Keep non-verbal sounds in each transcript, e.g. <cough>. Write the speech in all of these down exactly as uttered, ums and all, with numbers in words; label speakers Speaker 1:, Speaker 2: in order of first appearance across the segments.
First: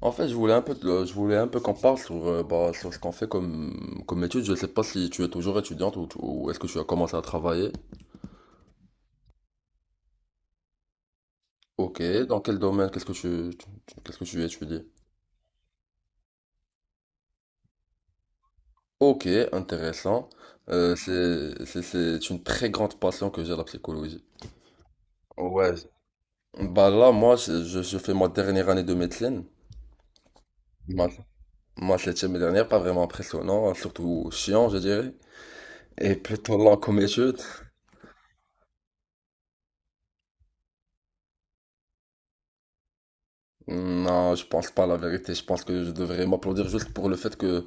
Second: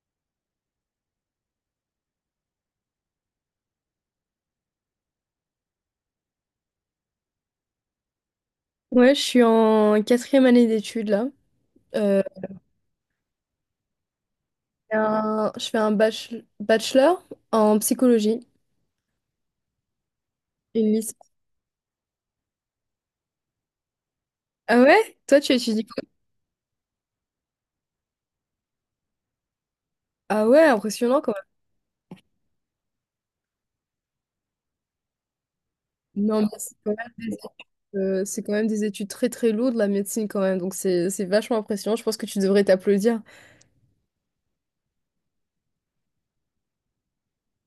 Speaker 1: En fait, je voulais un peu, te- je voulais un peu qu'on parle sur, euh, bah, sur ce qu'on fait comme, comme études. Je sais pas si tu es toujours étudiante ou, tu- ou est-ce que tu as commencé à travailler.
Speaker 2: Ouais, je suis en quatrième année d'études là.
Speaker 1: Ok,
Speaker 2: Euh,
Speaker 1: dans quel domaine, qu'est-ce que tu, tu- tu- qu'est-ce que tu étudies?
Speaker 2: j'ai un- je fais un bach- bachelor en psychologie,
Speaker 1: Ok, intéressant.
Speaker 2: une
Speaker 1: Euh,
Speaker 2: licence.
Speaker 1: c'est, c'est, c'est une très grande passion que j'ai, la psychologie.
Speaker 2: Ah ouais? Toi, tu
Speaker 1: Ouais.
Speaker 2: étudies quoi?
Speaker 1: Bah là, moi, je, je- je fais ma dernière année de médecine.
Speaker 2: Ah ouais,
Speaker 1: Ma,
Speaker 2: impressionnant quand
Speaker 1: ma septième et dernière, pas vraiment impressionnant, surtout chiant, je dirais. Et
Speaker 2: même. Non,
Speaker 1: plutôt
Speaker 2: mais c'est
Speaker 1: lent
Speaker 2: quand
Speaker 1: comme
Speaker 2: même
Speaker 1: étude.
Speaker 2: des, euh, c'est quand même des études très très lourdes, la médecine quand même. Donc c'est c'est vachement impressionnant. Je pense que tu devrais t'applaudir.
Speaker 1: Non, je pense pas à la vérité. Je pense que je devrais m'applaudir juste pour le fait que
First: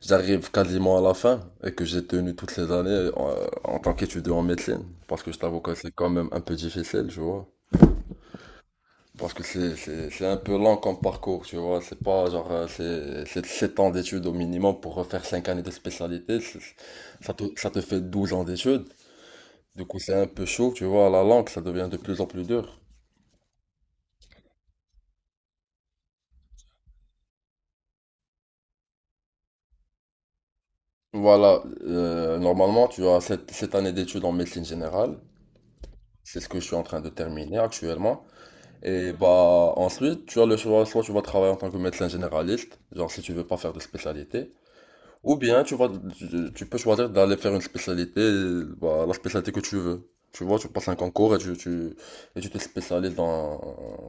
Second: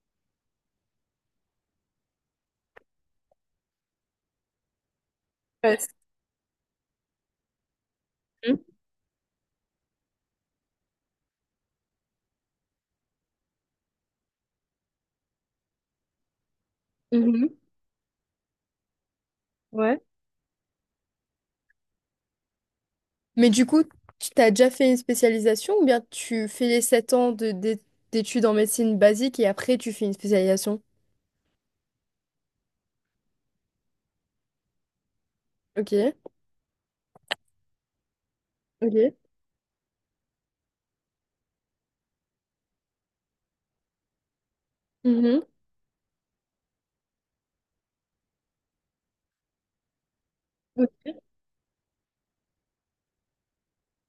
Speaker 1: j'arrive quasiment à la fin et que j'ai tenu toutes ces années en, en tant qu'étudiant en médecine. Parce que je t'avoue que
Speaker 2: Ouais.
Speaker 1: c'est quand même un peu difficile, tu vois.
Speaker 2: c'est-
Speaker 1: Parce que c'est, c'est, c'est un peu lent comme parcours, tu vois. C'est pas genre, euh, c'est, c'est sept ans d'études au minimum pour refaire cinq années de spécialité. C'est-
Speaker 2: Mhm.
Speaker 1: Ça te,
Speaker 2: Mhm.
Speaker 1: ça te fait douze ans d'études. Du coup,
Speaker 2: Ouais.
Speaker 1: c'est un peu chaud, tu vois. La langue, ça devient de plus en plus dur.
Speaker 2: Mais du coup, tu t'as déjà fait une spécialisation ou bien tu fais les sept ans de, d'é- d'études en médecine basique et après tu fais une spécialisation?
Speaker 1: Voilà, euh, normalement, tu as cette, cette année d'études en médecine générale.
Speaker 2: Ok.
Speaker 1: C'est ce que je suis en train de terminer actuellement. Et
Speaker 2: Ok.
Speaker 1: bah ensuite, tu as le choix, soit tu vas travailler en tant que médecin généraliste, genre si tu veux pas faire de spécialité, ou
Speaker 2: Mhm.
Speaker 1: bien tu vas tu, tu peux choisir d'aller faire une spécialité, bah, la spécialité que tu veux. Tu vois, tu passes un
Speaker 2: Ok.
Speaker 1: concours et tu, tu, et tu te spécialises dans,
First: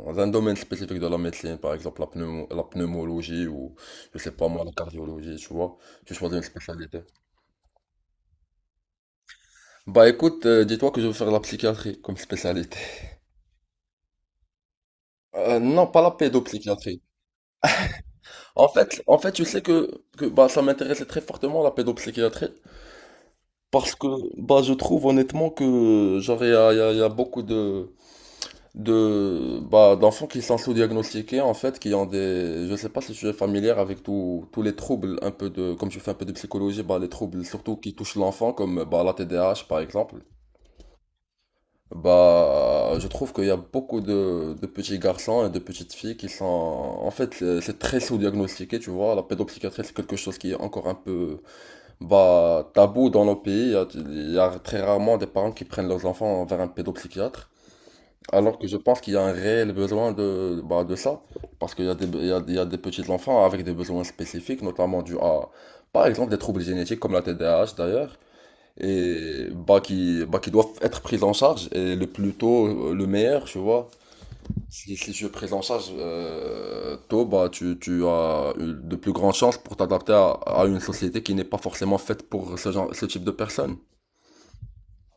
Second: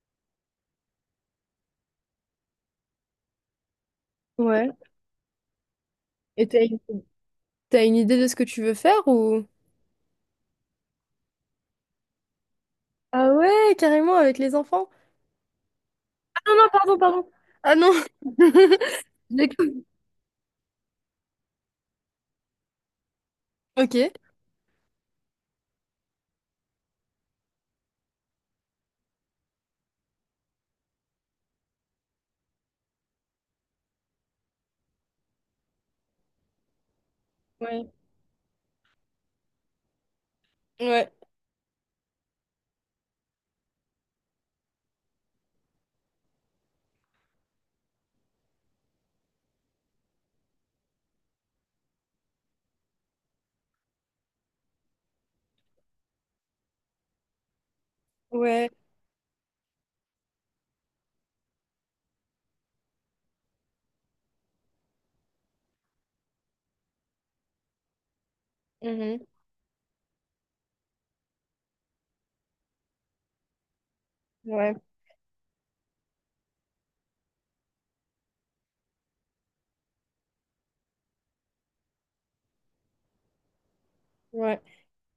Speaker 1: dans un domaine spécifique de la médecine, par exemple la pneumo- la pneumologie ou je sais pas moi,
Speaker 2: Ouais.
Speaker 1: la cardiologie, tu vois. Tu choisis une
Speaker 2: Et t'as une...
Speaker 1: spécialité.
Speaker 2: t'as une idée de ce que tu veux faire ou...
Speaker 1: Bah écoute, euh, dis-toi que je veux faire la psychiatrie comme spécialité.
Speaker 2: Ah ouais, carrément avec les enfants.
Speaker 1: Euh, non, pas la
Speaker 2: Ah non, non, pardon,
Speaker 1: pédopsychiatrie.
Speaker 2: pardon. Ah non.
Speaker 1: En fait, en
Speaker 2: <laughs>
Speaker 1: fait, je
Speaker 2: J'ai
Speaker 1: sais
Speaker 2: cru.
Speaker 1: que, que bah, ça m'intéressait très fortement la pédopsychiatrie parce
Speaker 2: Ok.
Speaker 1: que bah, je trouve honnêtement que genre il y a, il y a- il y a beaucoup de de bah, d'enfants qui sont sous-diagnostiqués en fait, qui ont des, je sais pas si tu es familière avec tous tous les troubles un peu de, comme je fais un peu de psychologie, bah les troubles surtout
Speaker 2: Ouais,
Speaker 1: qui touchent l'enfant comme bah la T D A H par exemple.
Speaker 2: ouais,
Speaker 1: Bah, je trouve qu'il y a beaucoup de, de petits garçons et de petites filles qui sont... En fait, c'est c'est très sous-diagnostiqué, tu vois. La pédopsychiatrie, c'est quelque chose qui est encore un peu bah, tabou dans nos pays. Il y a, il y a très rarement des parents qui prennent leurs enfants vers un pédopsychiatre. Alors que
Speaker 2: ouais,
Speaker 1: je pense qu'il y a un réel besoin de, bah, de ça. Parce qu'il y a des, il y a, il y a des petits enfants avec des besoins spécifiques, notamment dû à, par exemple, des troubles génétiques comme la T D A H d'ailleurs
Speaker 2: mhm,
Speaker 1: et bah qui bah qui doivent être prises en charge et le plus tôt euh, le meilleur tu vois
Speaker 2: ouais,
Speaker 1: si si tu es prise en charge euh, tôt bah tu tu as une- de plus grandes chances pour t'adapter à, à une société qui n'est pas forcément faite pour ce genre ce type de personnes.
Speaker 2: ouais.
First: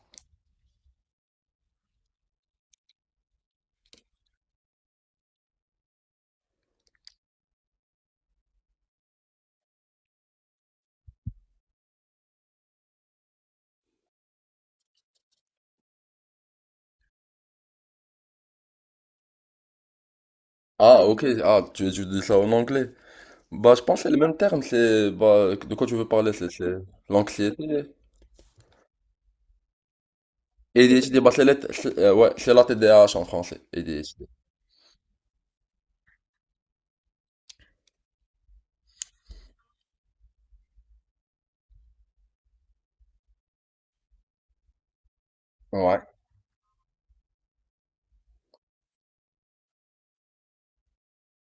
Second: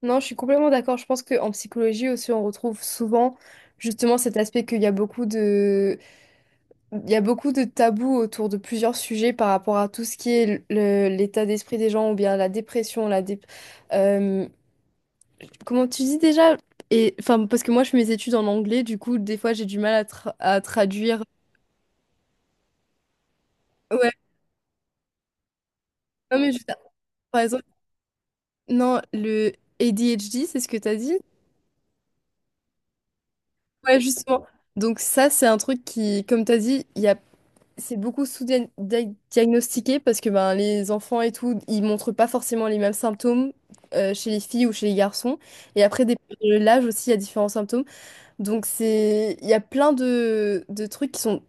Speaker 2: Non, je suis complètement d'accord. Je pense qu'en psychologie aussi, on retrouve souvent justement cet aspect qu'il y a beaucoup de, il y a beaucoup de tabous autour de plusieurs sujets par rapport à tout ce qui est le- l'état d'esprit des gens ou bien la dépression, la dé- euh, Comment tu dis déjà? Et enfin, parce que moi, je fais mes études en anglais, du coup, des fois, j'ai du mal à, tra- à
Speaker 1: Ah, ok,
Speaker 2: traduire.
Speaker 1: ah, tu tu dis ça en anglais? Bah, je pense que c'est
Speaker 2: Ouais,
Speaker 1: le même terme, c'est bah de quoi tu veux parler,
Speaker 2: non,
Speaker 1: c'est
Speaker 2: mais juste,
Speaker 1: c'est
Speaker 2: par exemple,
Speaker 1: l'anxiété.
Speaker 2: non, le A D H D, c'est ce que t'as dit?
Speaker 1: A D H D, bah, c'est la- c'est- euh, ouais, c'est la T D A H en français.
Speaker 2: Ouais,
Speaker 1: A D H D.
Speaker 2: justement. Donc, ça, c'est un truc qui, comme t'as dit, il y a... c'est beaucoup sous-diagnostiqué parce que ben, les enfants et tout, ils montrent pas forcément les mêmes symptômes euh, chez les filles ou chez les garçons. Et
Speaker 1: Ouais,
Speaker 2: après, dépendant de l'âge aussi, il y a différents symptômes. Donc, c'est... il y a plein de, de trucs qui sont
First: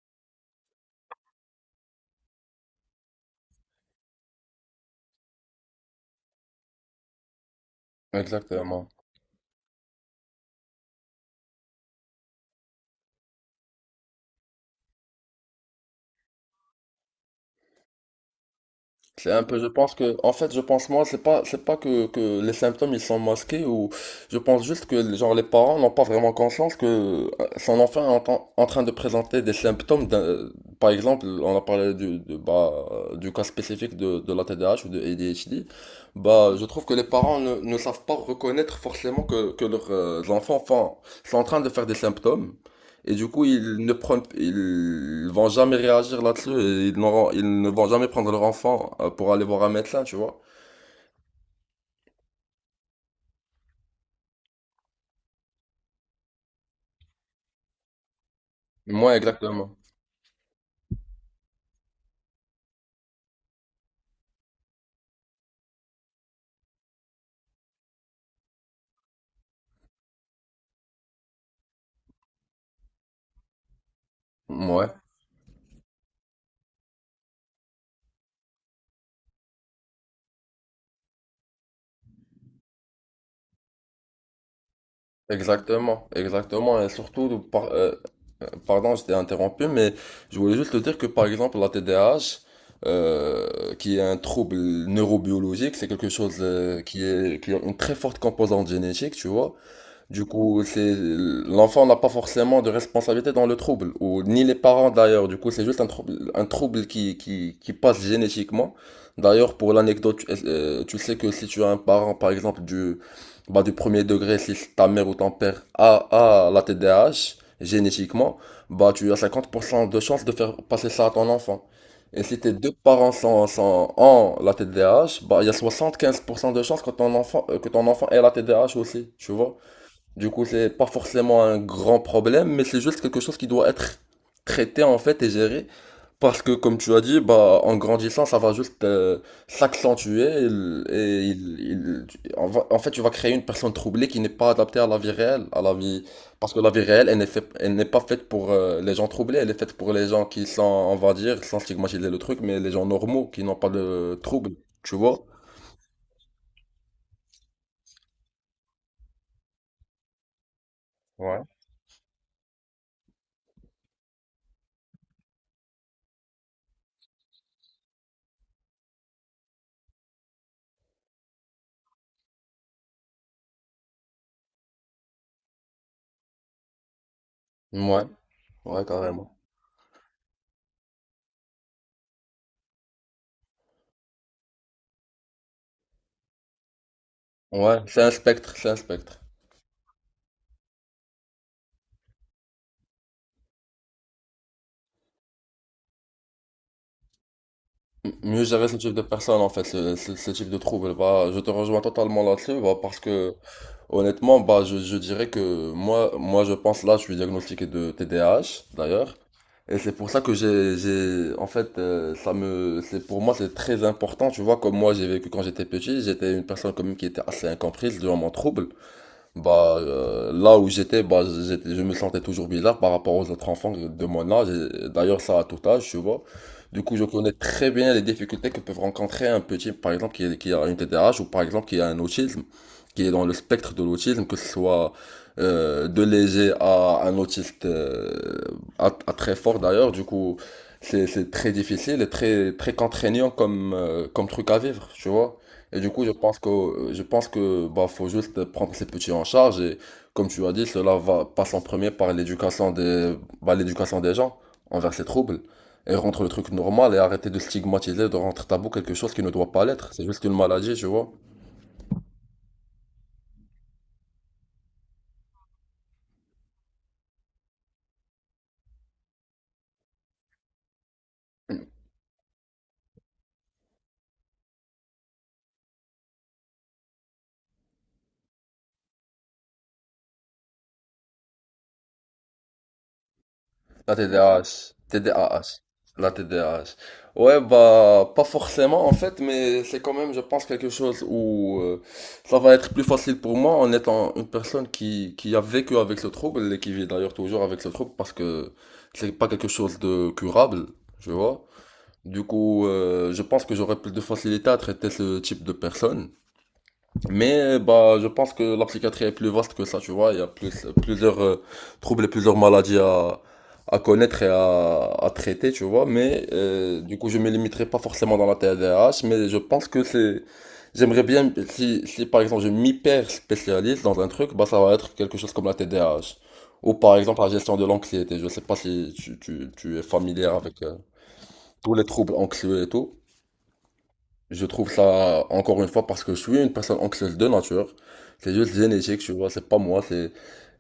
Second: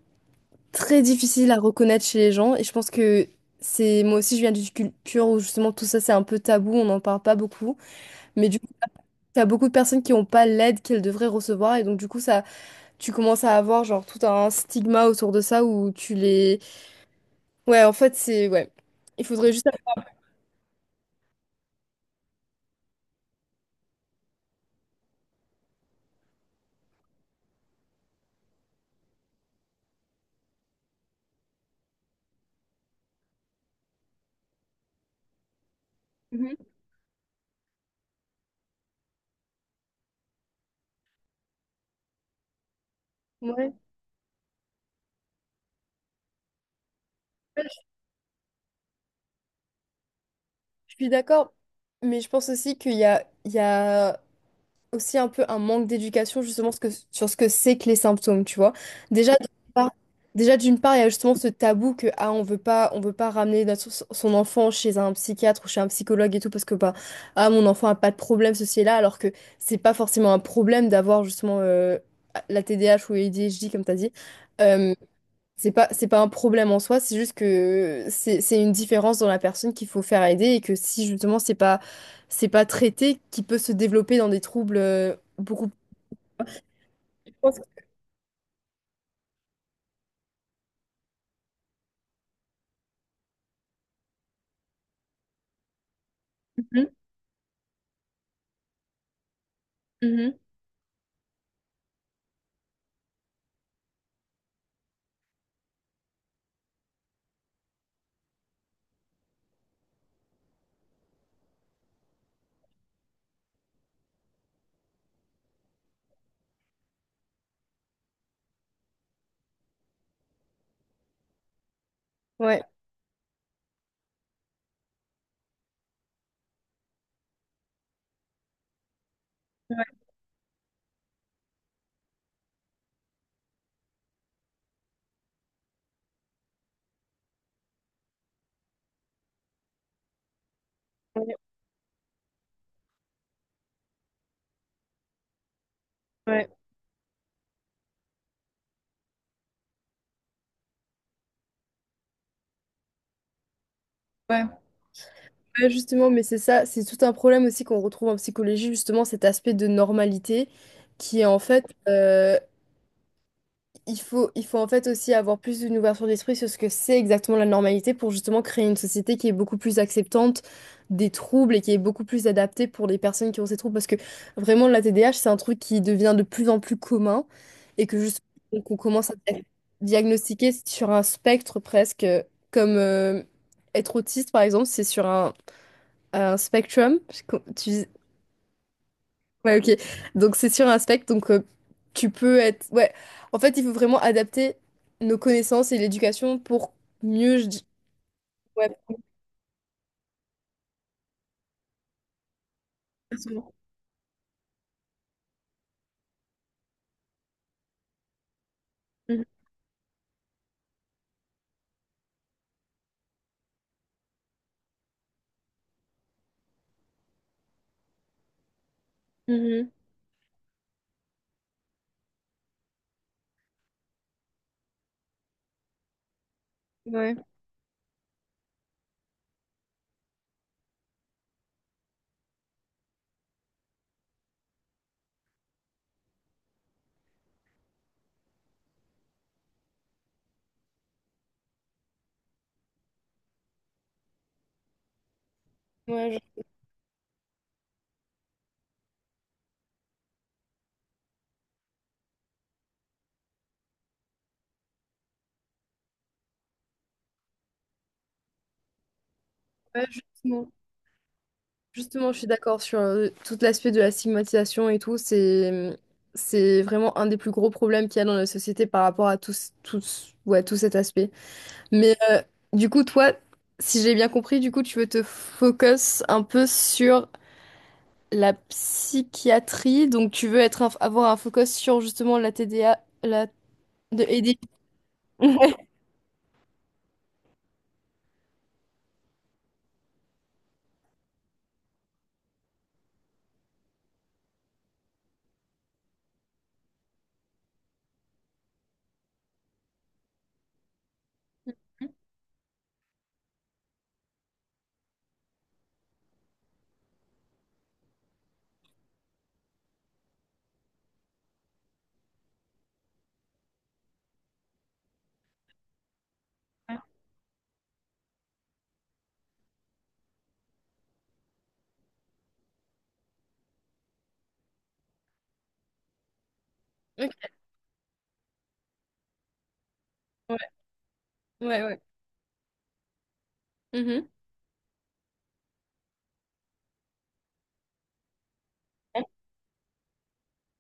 Speaker 2: très difficile à reconnaître chez les gens. Et je pense que c'est moi aussi, je viens d'une culture où justement tout ça c'est un peu tabou, on n'en parle pas beaucoup. Mais du coup,
Speaker 1: exactement.
Speaker 2: t'as beaucoup de personnes qui n'ont pas l'aide qu'elles devraient recevoir. Et donc, du coup, ça, tu commences à avoir genre tout un stigma autour de ça où tu les. Ouais, en fait, c'est. Ouais. Il
Speaker 1: C'est un
Speaker 2: faudrait
Speaker 1: peu, je
Speaker 2: juste.
Speaker 1: pense que, en fait, je pense moi, c'est pas, c'est pas que, que les symptômes ils sont masqués ou, je pense juste que, genre, les parents n'ont pas vraiment conscience que euh, son enfant est en, tra- en train de présenter des symptômes, d'un- par exemple, on a parlé du, de- bah, euh, du cas spécifique de, de la T D A H ou de A D H D, bah, je
Speaker 2: Mhm.
Speaker 1: trouve que les parents ne, ne savent pas reconnaître forcément que, que leurs euh, enfants font- sont en train de faire des symptômes. Et du coup,
Speaker 2: Ouais,
Speaker 1: ils ne prennent, ils vont jamais réagir là-dessus, et ils n'auront- ils
Speaker 2: Ouais,
Speaker 1: ne
Speaker 2: je
Speaker 1: vont jamais prendre leur enfant euh, pour aller voir un médecin, tu vois.
Speaker 2: je suis d'accord. Mais je pense aussi qu'il y a. Il y a aussi un peu un manque d'éducation justement ce que- sur ce que c'est que les symptômes, tu vois.
Speaker 1: Moi,
Speaker 2: Déjà, d'une
Speaker 1: exactement.
Speaker 2: part, déjà d'une part, il y a justement ce tabou que ah, on veut pas, on veut pas ramener notre- son enfant chez un psychiatre ou chez un psychologue et tout parce que bah ah mon enfant a pas de problème ceci et là alors que c'est pas forcément un problème d'avoir justement euh, la T D A H ou A D H D comme t'as dit.
Speaker 1: Ouais,
Speaker 2: Euh, c'est pas, c'est pas un problème en soi, c'est juste que c'est, c'est une différence dans la personne qu'il faut faire aider et que si justement c'est pas, c'est pas traité, qui peut se développer dans des troubles euh, beaucoup plus.
Speaker 1: exactement, exactement. Et
Speaker 2: Je
Speaker 1: surtout,
Speaker 2: pense
Speaker 1: par-
Speaker 2: que-
Speaker 1: euh, euh, pardon, je t'ai interrompu, mais je voulais juste te dire que, par exemple, la T D A H, euh, qui est un trouble neurobiologique, c'est quelque chose euh,
Speaker 2: Mhm,
Speaker 1: qui est, qui a une très forte composante génétique, tu vois. Du
Speaker 2: mhm.
Speaker 1: coup, c'est l'enfant n'a pas forcément de responsabilité dans le trouble, ou ni les parents d'ailleurs. Du coup, c'est juste un trouble, un trouble qui, qui, qui passe génétiquement. D'ailleurs, pour l'anecdote, tu euh, tu sais que si tu as un parent, par exemple, du, bah, du premier degré, si ta mère ou ton père a, a la T D A H, génétiquement, bah, tu as cinquante pour cent de chances de faire passer ça à ton enfant. Et si tes
Speaker 2: Ouais,
Speaker 1: deux parents sont, sont en la T D A H, bah, il y a soixante-quinze pour cent de chances que ton enfant, euh, que ton enfant ait la T D A H aussi, tu vois.
Speaker 2: Ouais,
Speaker 1: Du coup, c'est pas forcément un grand problème, mais c'est juste quelque chose qui doit être traité en fait et géré. Parce que comme tu as dit, bah en grandissant, ça va juste euh, s'accentuer et, il- et il- il- tu- en va- en fait, tu vas créer une personne troublée qui n'est pas adaptée à la vie réelle, à la vie
Speaker 2: ouais,
Speaker 1: parce que la vie réelle, elle n'est fait- elle n'est pas faite pour euh, les gens troublés, elle est faite pour les gens qui sont, on va dire, sans stigmatiser le truc, mais les gens normaux qui n'ont pas de trouble,
Speaker 2: ouais.
Speaker 1: tu vois?
Speaker 2: Ouais, justement, mais c'est ça, c'est tout un problème aussi qu'on retrouve en psychologie, justement cet aspect de normalité qui est en fait, euh, Il faut, il faut en fait aussi avoir plus une ouverture d'esprit sur ce que c'est exactement la normalité pour justement créer une société qui est beaucoup plus acceptante des troubles et qui est beaucoup plus adaptée pour les personnes qui ont ces troubles. Parce que vraiment, la T D A H, c'est un truc qui devient de plus en plus commun et que
Speaker 1: Ouais,
Speaker 2: juste qu'on
Speaker 1: ouais,
Speaker 2: commence à
Speaker 1: carrément.
Speaker 2: dia- diagnostiquer sur un spectre presque, euh, comme euh, être autiste par exemple, c'est sur un, un spectrum.
Speaker 1: Ouais, c'est un spectre, c'est un spectre.
Speaker 2: Ouais, ok. Donc c'est sur un spectre, donc euh, tu peux être... Ouais, en fait, il faut vraiment adapter nos connaissances et l'éducation pour mieux... Je... dis-
Speaker 1: Mieux gérer
Speaker 2: Ouais,
Speaker 1: ce type de personnes en fait, ce, ce- ce type de trouble. Bah, je te rejoins totalement là-dessus, bah, parce que
Speaker 2: absolument.
Speaker 1: honnêtement, bah, je, je dirais que moi, moi, je pense là, je suis diagnostiqué de T D A H d'ailleurs,
Speaker 2: Mhm,
Speaker 1: et c'est pour ça que j'ai, j'ai, en fait, euh, ça me, c'est pour moi, c'est très important. Tu vois, comme moi, j'ai vécu quand j'étais petit, j'étais une personne comme qui était assez incomprise durant mon trouble.
Speaker 2: mhm.
Speaker 1: Bah, euh, là où j'étais, bah, j'étais, je me sentais toujours bizarre par rapport aux autres enfants de mon âge. Et d'ailleurs, ça à tout âge, tu vois. Du coup, je
Speaker 2: Ouais.
Speaker 1: connais très bien les difficultés que peuvent rencontrer un petit, par exemple, qui, est- qui a une T D A H ou par exemple qui a un autisme, qui est dans le spectre de l'autisme, que ce soit euh, de léger à un autiste euh, à, à très fort d'ailleurs. Du coup, c'est, c'est très difficile et très, très contraignant comme, euh, comme truc à vivre, tu vois. Et du coup, je
Speaker 2: Ouais,
Speaker 1: pense que je pense que bah faut juste prendre ces petits en charge et comme tu as dit, cela va passe en premier par l'éducation des bah, l'éducation des gens envers ces troubles et rendre le truc normal et arrêter de stigmatiser, de rendre tabou quelque chose qui ne doit pas
Speaker 2: je- ouais,
Speaker 1: l'être. C'est juste une
Speaker 2: justement.
Speaker 1: maladie, tu vois.
Speaker 2: Justement, je suis d'accord sur euh, tout l'aspect de la stigmatisation et tout. C'est, c'est vraiment un des plus gros problèmes qu'il y a dans la société par rapport à tous, tous, ouais, tout cet aspect. Mais euh, du coup, toi, si j'ai bien compris, du coup, tu veux te focus un peu sur La psychiatrie, donc tu veux être un- avoir un focus sur justement la T D A, la
Speaker 1: La
Speaker 2: de aider.
Speaker 1: T D A H.
Speaker 2: Ouais,
Speaker 1: T D A H. La T D A H. Ouais, bah, pas forcément en fait, mais c'est quand même, je pense, quelque chose où euh, ça va être plus facile pour moi en étant une personne qui, qui a vécu avec ce trouble et qui vit d'ailleurs toujours avec ce trouble parce que c'est pas quelque chose de curable, je vois. Du coup, euh, je pense que j'aurais plus de facilité à traiter ce type de personne. Mais euh, bah, je pense que la psychiatrie est plus vaste que ça, tu vois. Il y a plus, plusieurs euh, troubles et plusieurs maladies à, à connaître et à, à traiter, tu vois. Mais euh, du coup, je me limiterai pas forcément dans la T D A H, mais je pense que c'est... J'aimerais bien, si, si par exemple je m'hyper spécialise dans un truc, bah ça va être quelque chose comme la T D A H. Ou par exemple
Speaker 2: ok,
Speaker 1: la gestion de l'anxiété. Je sais pas si tu, tu, tu es familier
Speaker 2: ouais,
Speaker 1: avec euh,
Speaker 2: ouais.
Speaker 1: tous
Speaker 2: ouais.
Speaker 1: les troubles anxieux et tout.
Speaker 2: Mhm.
Speaker 1: Je trouve ça, encore une fois, parce que je suis une personne anxieuse de nature. C'est juste génétique, tu vois, c'est pas moi, c'est...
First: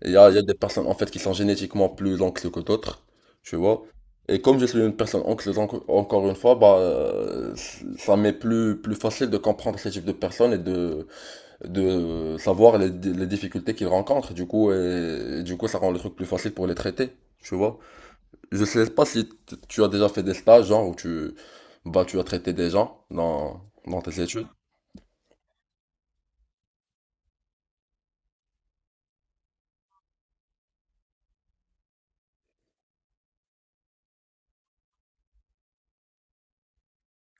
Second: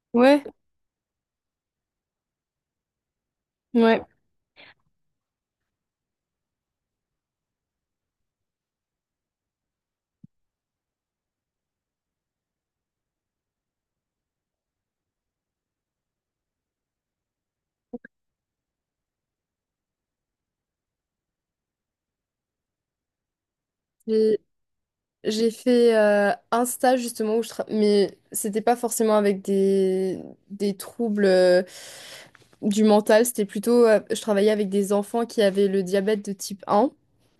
Speaker 1: Il y a, il y a
Speaker 2: Ouais,
Speaker 1: des personnes, en fait, qui sont génétiquement plus anxieuses que d'autres, tu vois.
Speaker 2: ouais.
Speaker 1: Et comme je suis une personne anxieuse, enco- encore une fois, bah, euh, ça m'est plus, plus facile de comprendre ce type de personnes et de, de savoir les, les difficultés qu'ils rencontrent, du coup, et, et du coup, ça rend le truc plus facile pour les traiter, tu vois. Je sais pas si t- tu as déjà fait des stages, genre, où tu, bah, tu as traité des gens dans, dans tes
Speaker 2: J'ai
Speaker 1: études.
Speaker 2: j'ai fait euh, un stage justement où je tra- mais c'était pas forcément avec des, des troubles euh, du mental, c'était plutôt euh, je travaillais avec des enfants qui avaient le diabète de type un.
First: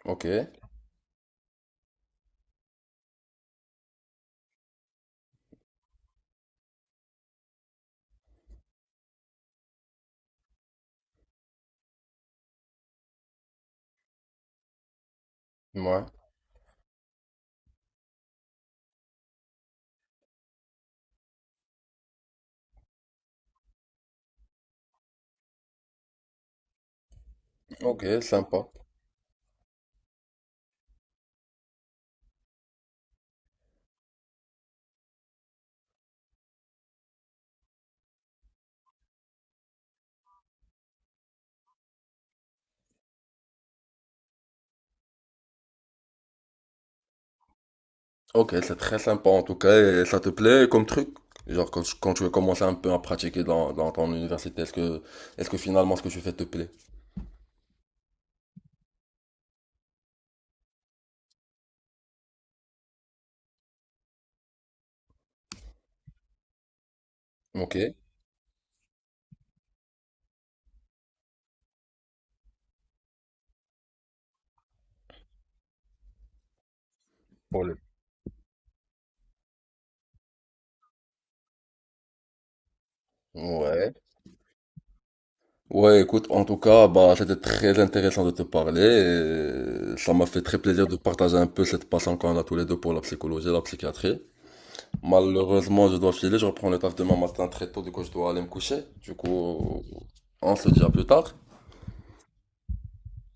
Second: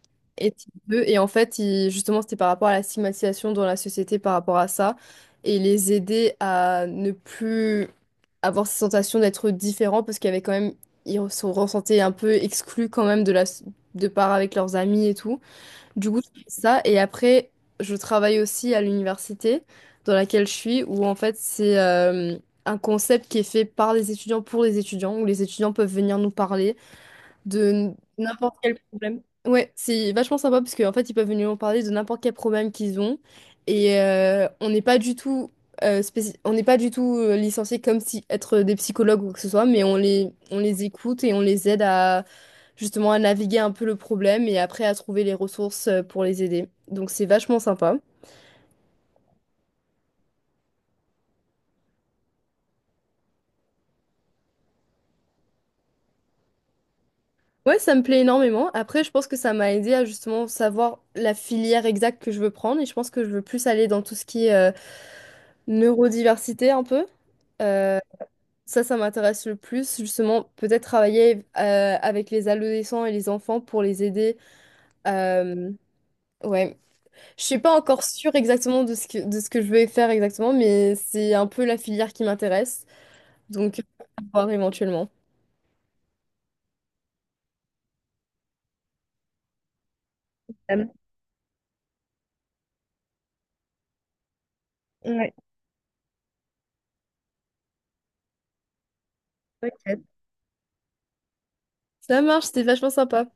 Speaker 1: Ok,
Speaker 2: Et type deux, et en fait, il- justement, c'était par rapport à la stigmatisation dans la société par rapport à ça, et les aider à ne plus avoir cette sensation d'être différents, parce qu'il y avait quand même, ils se ressentaient un peu exclus quand même de la, de part avec leurs amis et tout.
Speaker 1: ouais,
Speaker 2: Du coup, je fais ça, et après, je travaille aussi à l'université dans laquelle je suis, où en fait, c'est euh, un concept qui est fait par les étudiants pour les étudiants, où les étudiants peuvent venir nous parler de
Speaker 1: ok,
Speaker 2: n'importe
Speaker 1: sympa.
Speaker 2: quel problème. Ouais, c'est vachement sympa parce qu'en fait, ils peuvent venir nous parler de n'importe quel problème qu'ils ont. Et euh, on n'est pas du tout, euh, spéci- on n'est pas du tout euh, licenciés comme si être des psychologues ou quoi que ce soit, mais on les, on les écoute et on les aide à justement à naviguer un peu le problème et après à trouver les ressources euh, pour les aider. Donc c'est vachement sympa.
Speaker 1: Ok, c'est très sympa en tout cas, et ça te plaît comme truc? Genre, quand, tu- quand tu as commencé un peu à pratiquer dans, dans ton université, est-ce que, est-ce que finalement ce que tu fais te plaît?
Speaker 2: Ouais, ça me plaît énormément. Après, je pense que ça m'a aidé à justement savoir la filière exacte que je veux prendre et je pense que je veux plus aller dans tout ce qui est euh, Neurodiversité un peu.
Speaker 1: Ok.
Speaker 2: Euh, ça, ça m'intéresse le plus. Justement, peut-être travailler euh, avec les adolescents et les enfants pour les aider. Euh, ouais. Je suis
Speaker 1: Pour
Speaker 2: pas
Speaker 1: le-
Speaker 2: encore sûre exactement de ce que, de ce que je vais faire exactement, mais c'est un peu la filière qui m'intéresse. Donc,
Speaker 1: Ouais.
Speaker 2: à voir éventuellement.
Speaker 1: Ouais, écoute, en tout cas, bah, c'était très intéressant de te parler et ça m'a fait très
Speaker 2: Euh,
Speaker 1: plaisir de partager un peu cette passion qu'on a tous les deux pour la psychologie et la psychiatrie.
Speaker 2: ouais.
Speaker 1: Malheureusement, je dois filer, je reprends le taf demain matin très tôt, du coup je dois aller me coucher. Du coup,
Speaker 2: Ok.
Speaker 1: on se dit à plus tard.
Speaker 2: Ça marche, c'était vachement sympa.